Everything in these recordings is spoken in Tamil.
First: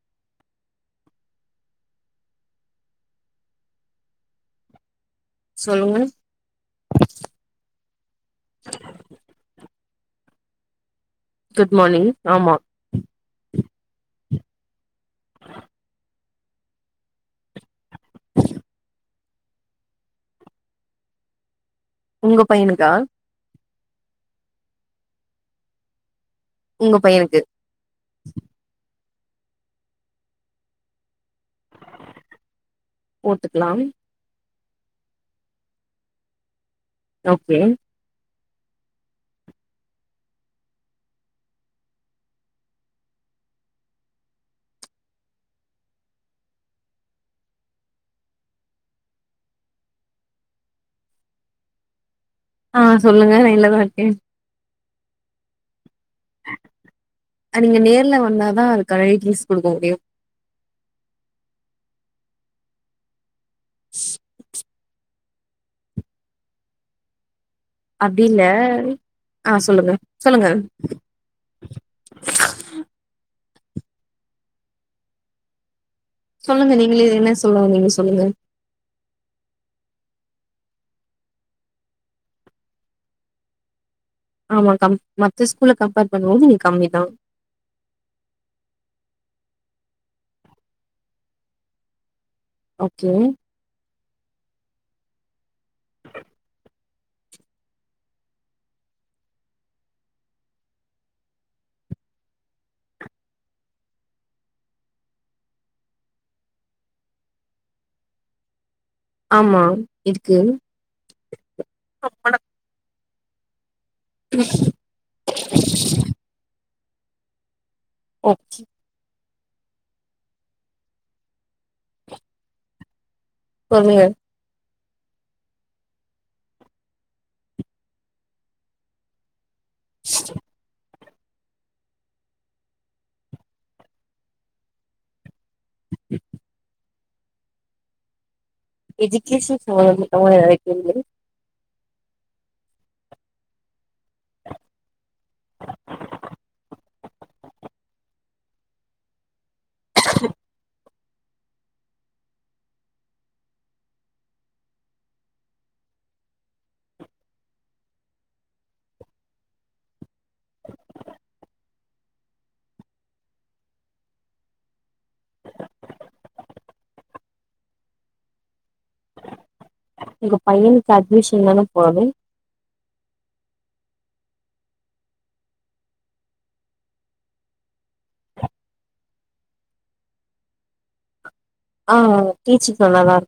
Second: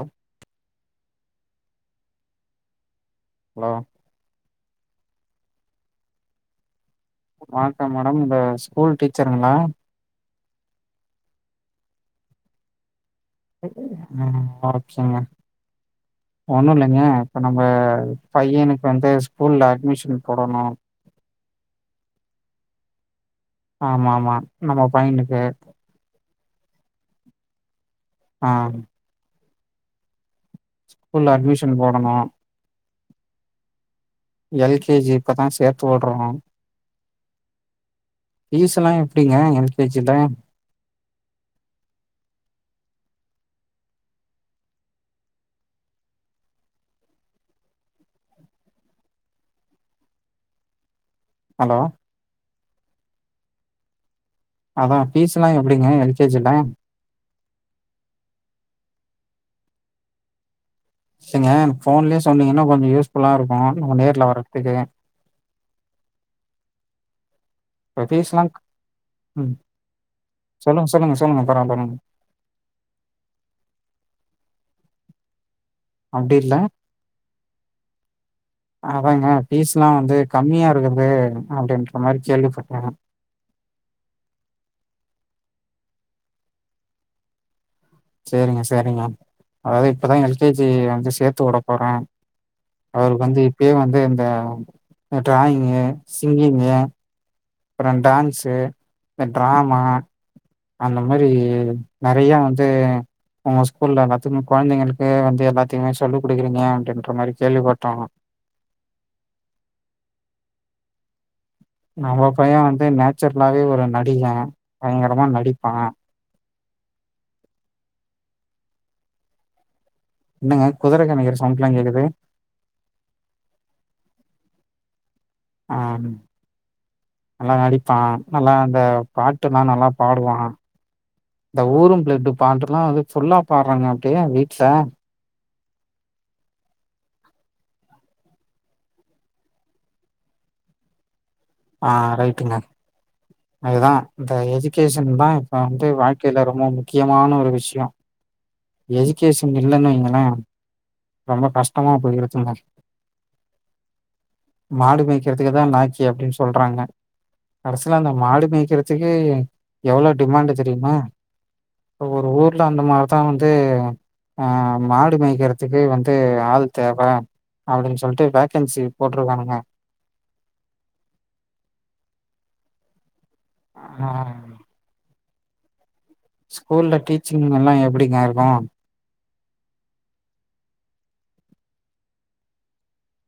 ஆம் ஹலோ சொல்லுங்க வணக்கம் மேடம் இந்த ஸ்கூல் டீச்சருங்ளா குட் மார்னிங் ஆமா ஆ ஆச்சுங்க ஒண்ணும் இல்லைங்க இப்ப நம்ம பையனுக்கு வந்து ஸ்கூல்ல அட்மிஷன் போடணும் உங்க பையனுக்கா ஆமாம்மா நம்ம பையனுக்கு உங்க பையனுக்கு ஆ ஸ்கூல்ல அட்மிஷன் போடணும் போட்டுக்கலாம் எல் கே ஜி இப்பதான் சேர்த்து விடுறோம் நா ஓகே பீஸ்ல்லாம் எப்டிங்க எல் கே ஜி ல ஹலோ அ சொல்லுங்க லைன்ல தான் இருக்கேன் அதான் பீஸ் எல்லாம் எப்டிங்க எல் கே ஜில அது நீங்க நேர்ல வந்தா தான் அதுக்கான டீடெய்ல்ஸ் குடுக்க முடியும் இல்லங்க போன்லயே சொன்னீங்கன்னா கொஞ்சம் யூஸ்ஃபுல்ல இருக்கும் நாங்க நேர்ல வர்றதுக்கு இப்ப அப்டில்ல ஃபீஸ்லா ம் அ சொல்லுங்க சொல்லுங்க சொல்லுங்க பரவால்ல மேம் அப்டி இல்ல சொல்லுங்க நீங்களே என்ன சொல்ல வந்தீங்க சொல்லுங்க அதாங்க ஃபீஸ்ல்லாம் வந்து கம்மியா இருக்குது அப்டின்ற மாதிரி கேள்விப்பட்ட ஆமா கம் மத்த ஸ்கூல்ல கம்பேர் பண்ணும்போது இங்க கம்மி தான் சேரிங்க சேரிங்க அதாவது இப்பதான் எல் கே ஜி வந்து சேர்த்து விட போற ஓகே அவருக்கு வந்து இப்பயே வந்து இந்த டிராயிங்கு சிங்கிங்கு அப்பறோ டான்ஸு இந்த டிராமா அந்த மாரி நறைய வந்து உங்க ஸ்கூல்ல எல்லாத்துக்குமே கொழந்தைங்களுக்கு வந்து எல்லாத்தையுமே சொல்லி கொடுக்குறீங்க அப்டின்ற மாரி கேள்விப்பட்டோம் ஆமா இருக்கு நம்ம பையன் வந்து நேச்சுரலாவே ஒரு நடிகன் பயங்கரமா நடிப்பான் ஓகே என்னங்க குதிரை கணைக்கும் சவுண்ட்ல்லாம் கேக்குது சொல்லுங்க ஆ நல்லா நடிப்பான் நல்லா அந்த பாட்டுல்லாம் நல்லா பாடுவா இந்த ஊரும் பிளட்டு் பாட்லாம் வந்து ஃபுல்லா பாடுறாங்க அப்டியே வீட்ல ஹ [inaudible] எஜுக்கேஷன் சம்மந்தமா எதாவது கேளுங்க அ ரைட்டுங்க அதுதான் இந்த எஜுகேஷன் தான் இப்போ வந்து வாழ்க்கையில ரொம்ப முக்கியமான ஒரு விஷயோ எஜுகேஷன் இல்லைன்ன வைங்கள ரொம்ப கஷ்டமா போயிருக்குங்க மாடு மேய்க்கிறதுக்குதான் லாக்கி அப்டின்னு சொல்றாங்க கடைசில அந்த மாடு மேய்க்கறதுக்கு எவ்ளோ டிமாண்டு் தெரியுமா இப்ப ஒரு ஊர்ல அந்த மாரிதான் வந் து ஆ மாடு மேய்க்கிறதுக்கு வந்து ஆள் தேவ அப்டின்னு சொல்லிட்டு வேக்கன்சி போட்டிருக்கானுங்க உங்க பையனுக்கு அட்மிஷன் தான போது. அதா. ஸ்கூல்ல டீச்சிங் எல்லா எப்டிங்க இருக்கு? ஆ டீச்சிங் நல்லாதாரு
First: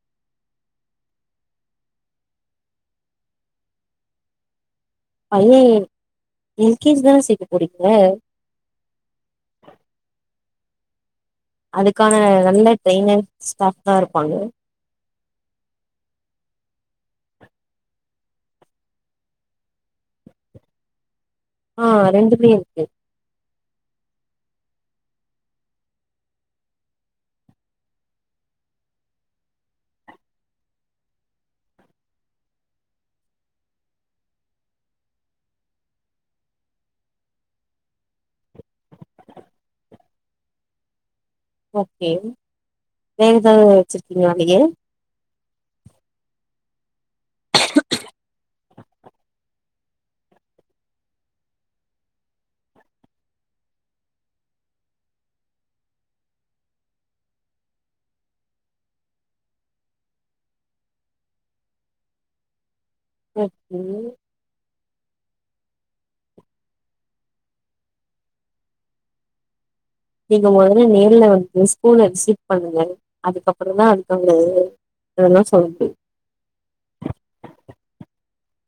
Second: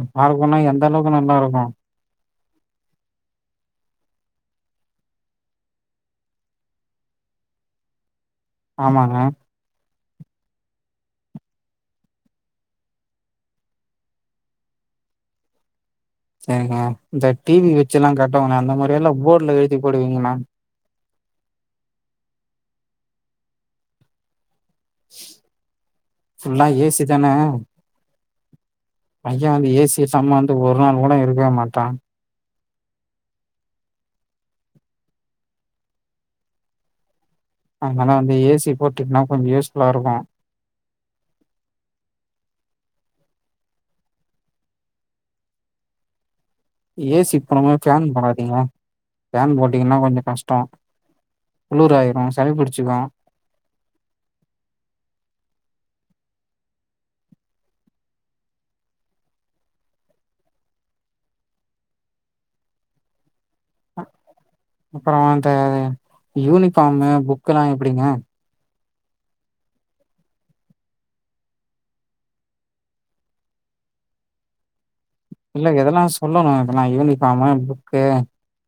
நல்லாருக்குனா எந்த அளவுக்கு நல்லாருக்கு? அய்யய்யய் எல் கே ஜி தான சேக்க போறீங்க? ஆமாங்க. அதுக்கான நல்ல ட்ரெய்னர் ஸ்டாஃப் தா இருப்பாங்க. அ ஹ இந்த டி வி வெச்சல்லா கட்டவனே அந்தமாரி எல்லா போட்ல எழுதி போடுவீங்களான் ஆ ரெண்டுமே இருக்கு. ஃபுல்லா ஏ சி தான. பைய வந்து ஏ சி சம்ம வந்து ஒரு நாள் கூட இருக்கவே மாட்டா. அதனால வந்து ஏ சி போட்டுட்னா கொஞ்சோ யூஸ்ஃபுல்லாருக்கு. ஓகே வேற எதாவது வெச்சிருக்கிங்ளா நீங்க? ஏ சி போடும் போது ஃபேன் போடாதீங்க. ஃபேன் போட்டிங்கன்னா கொஞ்சோ கஷ்டோ. குளுராயிரு சளி பிடிச்சுக்கு. ஓகே. அப்புறோ அந்த யூனிஃபாமு புக்கல்லா எப்பிடிங்க? நீங்க மொதல்ல நேர்ல வந்து ஸ்கூல விசிட் பண்ணுங்க அதுக்கப்பறந்தா அதுக்கு அங்க இல்லங்க இதெல்லா சொல்லணு இதெல்லா யூனிஃபாமு புக்கு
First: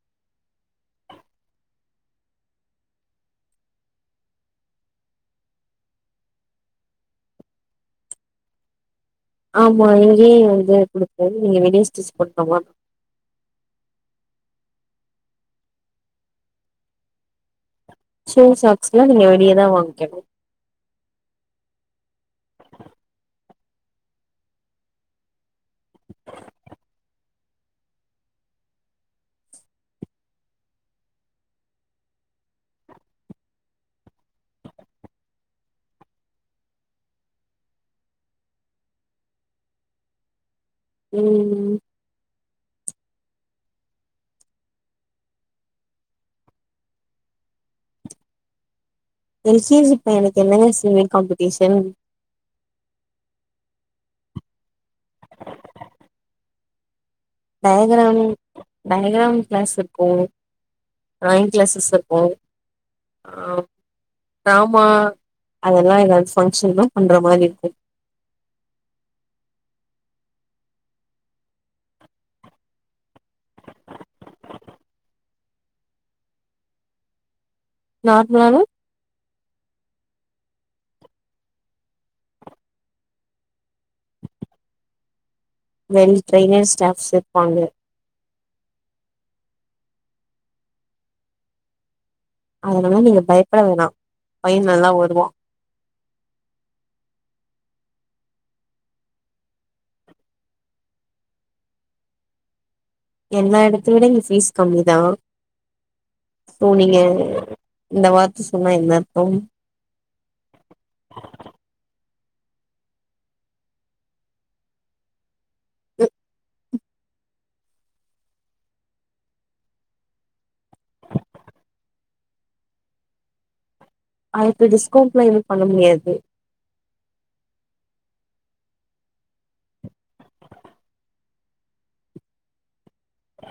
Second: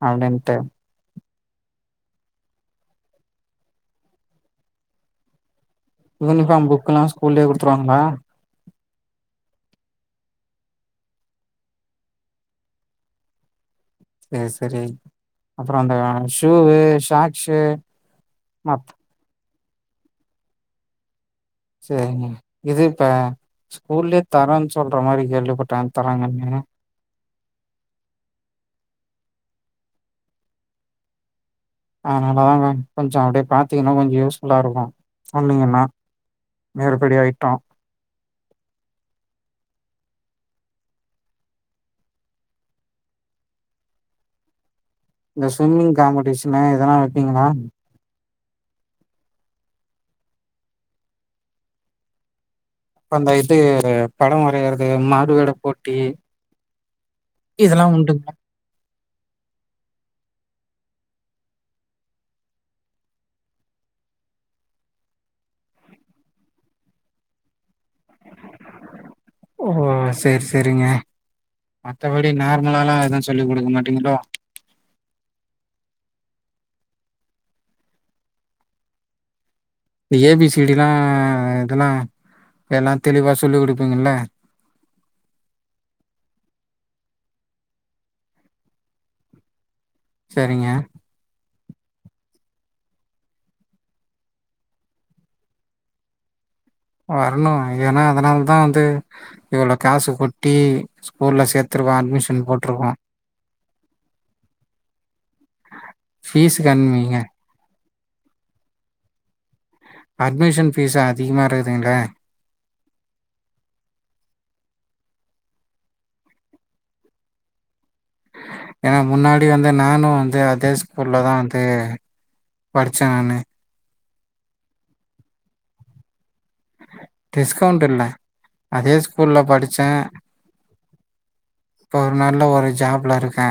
அப்டின்ட்டு யூனிஃபாம் புக்கெல்லா ஸ்கூல்லியே குடுத்துருவாங்ளா? ஆமா இங்கியே வந்து குடுக்கது நீங்க வெளிய ஸ்டிச் பண்ண மார்ரு செ செரி அப்புறோ அந்த ஷூவு ஷாக்ஷு ஷூ சாக்ஸ் எல்லா நீங்க வெளியதா வாய்ங்க்கணு. சேரிங்க இது இப்ப ஸ்கூல்லியே தரான் சொல்ற மாரி கேள்விப்பட்டே தராங்கன்னு. அதனாலதா மேம் கொஞ்சோ அப்டியே பாத்தீங்கன்னா கொஞ்சோ யூஸ்ஃபுல்லா இருக்கு சொன்னீங்கன்னா. மேறுபடி ஐட்டோ. ம் ம். இந்த ஸ்விம்மிங் காம்படிஷனு எதனா வெப்பீங்களா? எல் கே ஜி பையனுக்கு என்னங்க ஸ்விம்மிங் காம்படிஷன்? இப்ப அந்த இது படோ வரையறது மாறுவேட போட்டி. இதெல்லா டயகிராம் உண்டுங்களா டயகிராம் கிளாஸ் இர்க்கு. டிராயிங் கிளாஸஸ் இருக்கு. ஆ டிராமா அதெல்லா எதாவ்து ஃபங்க்ஷன்னா பண்ற மாரி இருக்கு. ஓ ஹோ சேர் சேரிங்க மத்தபடி நார்மலால்லா எது சொல்லி குடுக்க மாட்டீங்களோ? நார்மலானா? ந்த ஏ பி சி டி லா இதெல்லா எல்லா தெளிவா சொல்லி குடுப்பீங்கல்ல. வெல் ட்ரெய்னர் ஸ்டாஃப்ஸ் இர்ப்பாங்க. சரிங்க. அதனால நீங்க பயப்பட வேணா பைய நல்லா வருவா. வரணு ஏனா அதனால் தா வந்து இவ்ளோ காசு கொட்டி ஸ்கூல்ல சேத்துருக்கோ அட்மிஷன் போட்ருக்கோ. எல்லா எடத்த விட இங்க ஃபீஸ் கம்மிதா. ஃபீஸ் ஓ நீங்க கம்மிங்க இந்த வார்த்த சொன்னா என்ன அர்த்தம். அட்மிஷன் ஃபீஸு அதிகமா இருக்குதுங்ளே. ஏனா முன்னாடி வந்து நானு வந்து அதே ஸ்கூல்ல தா வந்து படிச்ச நானு ஆ இப்ப இது டிஸ்கவுண்ட் எது பண்ண முடியாது டிஸ்கவுண்ட் என்ன அதே ஸ்கூல்ல படிச்ச இப்போ ஒரு நல்ல ஒரு ஜாப்ல இருக்க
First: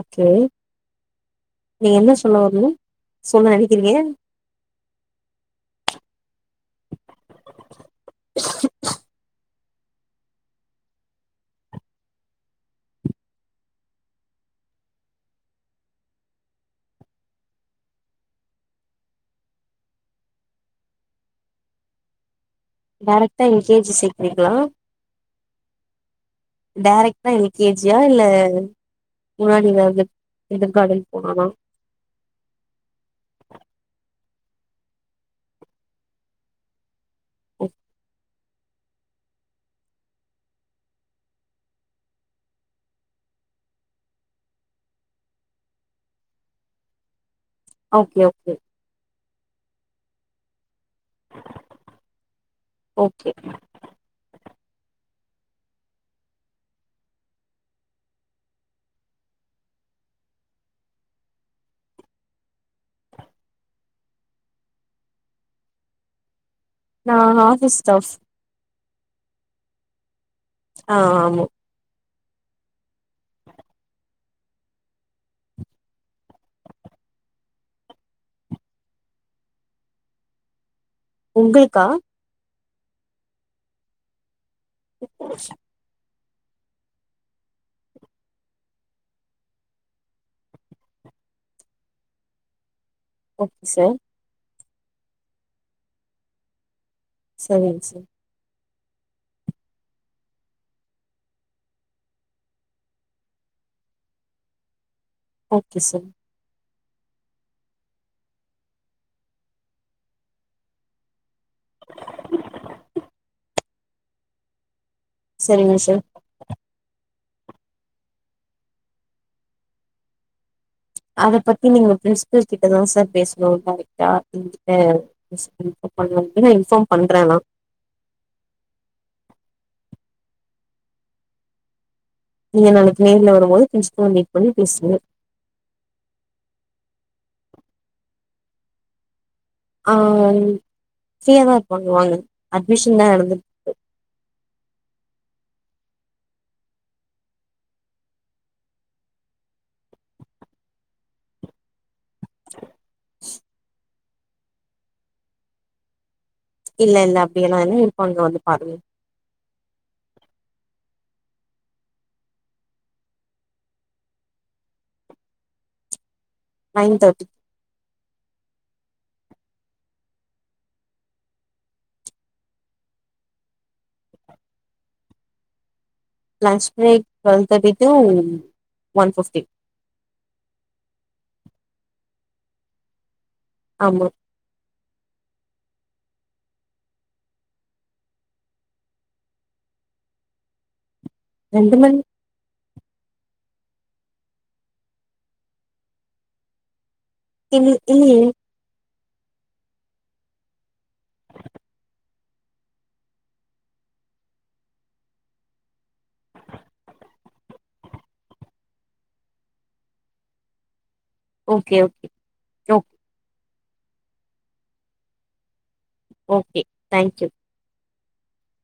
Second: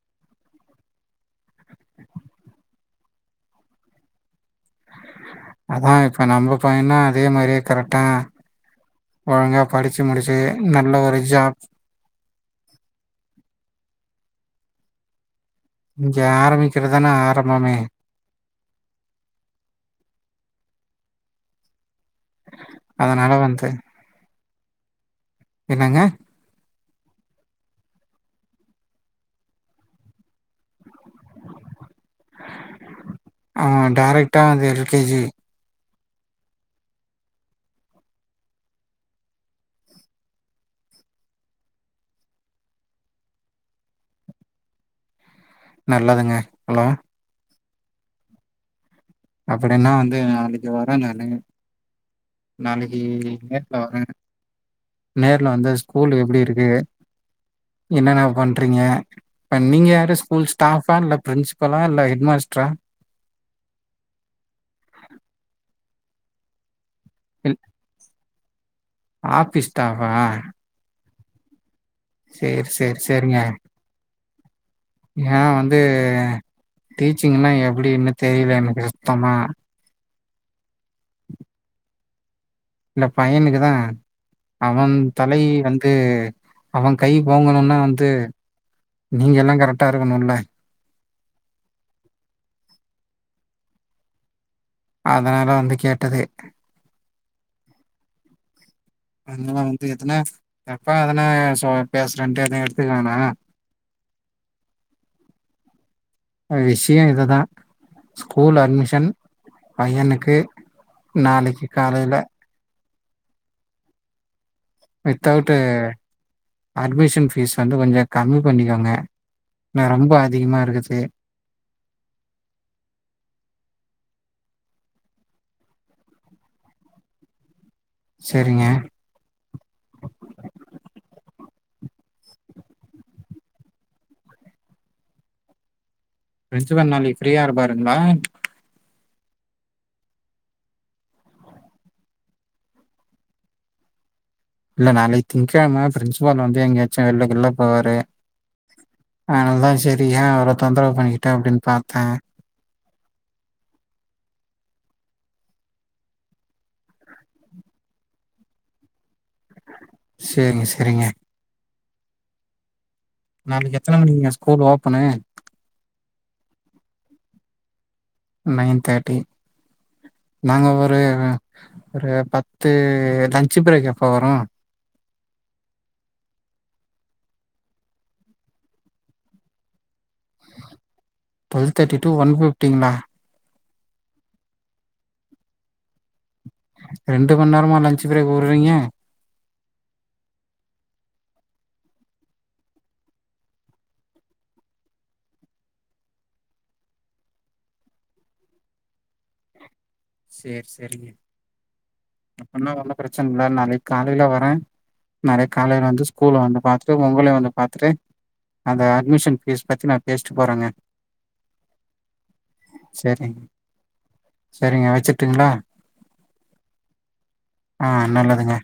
ஓகே நீங்க என்ன சொல்ல வரீங்க சொல்ல நெனைக்கிறீங்க அதா இப்ப நம்ம பையன அதே மாரியே கரெக்டா ஒழுங்கா படிச்சு முடிச்சு நல்ல ஒரு ஜாப் இங்க ஆரம்பிக்கிறதுதானா ஆரம்பமே அதனால டேரெக்ட்டா எல் வந்து கே ஜி சேக்ரிங்களா என்னங்க டேரக்டா எல் கே ஜி யா இல்ல முன்னாடி எதாவது லிட்டில் கார்டன் போனானா ஆ டேரக்ட்டா அந்த எல் கே ஜி ஓ நல்லதுங்க ஹலோ ஓகே ஓகே அப்டின்னா வந்து நாளைக்கு வரன் நானு நாளைக்கு ஓகே லீவுல வர நேர்ல வந்து ஸ்கூல் எப்டி இருக்கு என்னென்ன பண்றீங்க இ நீங்க யாரு ஸ்கூல் ஸ்டாஃபா இல்ல பிரின்சிபலா இல்ல ஹெட்மாஸ்டரா [inaudible] நா ஆஃபிஸ் ஸ்டாஃப் ஆஃபிஸ் ஸ்டாஃப் ஆ ஆ ஆமா சேர் சேர் செரிங்க நா வந்து டீச்சிங்னா என்ன எப்டின்னு தெரில எனக்கு சுத்தமா உங்களுக்கா இல்ல பையனுக்கு தா அவன் தலை வந்து அவன் கை ஓங்கணுன்னா வந்து நீங்க எல்லா கரெக்டா இருக்கணுல ஓகே சார் அதனால வந்து கேட்டது செரிங் சார் அதல்லா வந்து எதுனா தப்பா எதனா பேசுறன்ட்டு எடுத்துக்க வேனா ஓகே சார் அ விஷிய இது தா ஸ்கூல் அட்மிஷன் பையனுக்கு நாளைக்கு காலைல வித்தௌவுட்டு சரிங்க சார் அட்மிஷன் ஃபீஸ் வந்து கொஞ்சோ கம்மி பண்ணிக்கோங்க ந ரொம்ப அதிகமா இருக்குது அத பத்தி நீங்க பிரின்ஸ்ஃபல் கிட்டதா சார் பேசனு டேரக்டா பிரின்ஸ்ஃபல்ட வேனா நா இன்ஃபார்ம் பண்ற நா செரிங்க நீங்க நாளைக்கு நேர்ல வரும்போது ஃபிரின்ஸ்பல் வந்து மீட் பண்ணி பேசுங்க பிரின்சிபால் நாளைக்கு ஃப்ரீயா இருப்பாருங்ளா ஆ ஃப்ரீயா தா இருப்பாங்க வாங்க அட்மிஷன் தா நடந்து இல்ல நாளைக்கு திங்கிழம பிரின்சிபால் வந்து எங்கயாச்சு வெள்ள கிள்ள போவாரு அதனால தா சரி ஏ அவர தொந்தவு பண்ணிக்கிட்டு அப்டின்னு பாத்தேன் [inaudible] இல்லல்ல அப்படியல்லா இல்ல இருப்பாங்க வந்து பாருங்க சேரிங்க செரிங்க நாளைக்கு எத்தன மணிக்குங்க ஸ்கூல் ஓப்பனு நைன் தேட்டி நயன் தேட்டி நாங்க ஒரு ஒரு பத்து லன்ச் பிரேக் அப்போ வரோ லன்ச் பிரேக் டுவெல் தேட்டி டூ ஒன் ஃபிப்டி டுவெல் தேட்டி டூ ஒன் ஃபிப்டிங்களா ஆமா ரெண்டு மண் நேர்மா லன்சு பிரேக் உட்றீங்க ரெண்டு மணி இல் இல்லியே சேர் செரிங்க அப்பனா ஒன்னோ பிரச்சன இல்ல நாளைக்கு காலேல வரே நாளைக்கு காலைல வந்து ஸ்கூல வந்து பாத்துட்டு உங்களையும் வந்து பாத்துட்டு அந்த அட்மிஷன் ஃபீஸ் பத்தி நா பேஸ்ட்டு போறேங்க ஓகே ஓகே ஓகே செரிங் செரிங்க வச்சுட்டுங்களா ஓகே தேங்க் யூ ஆ நல்லதுங்க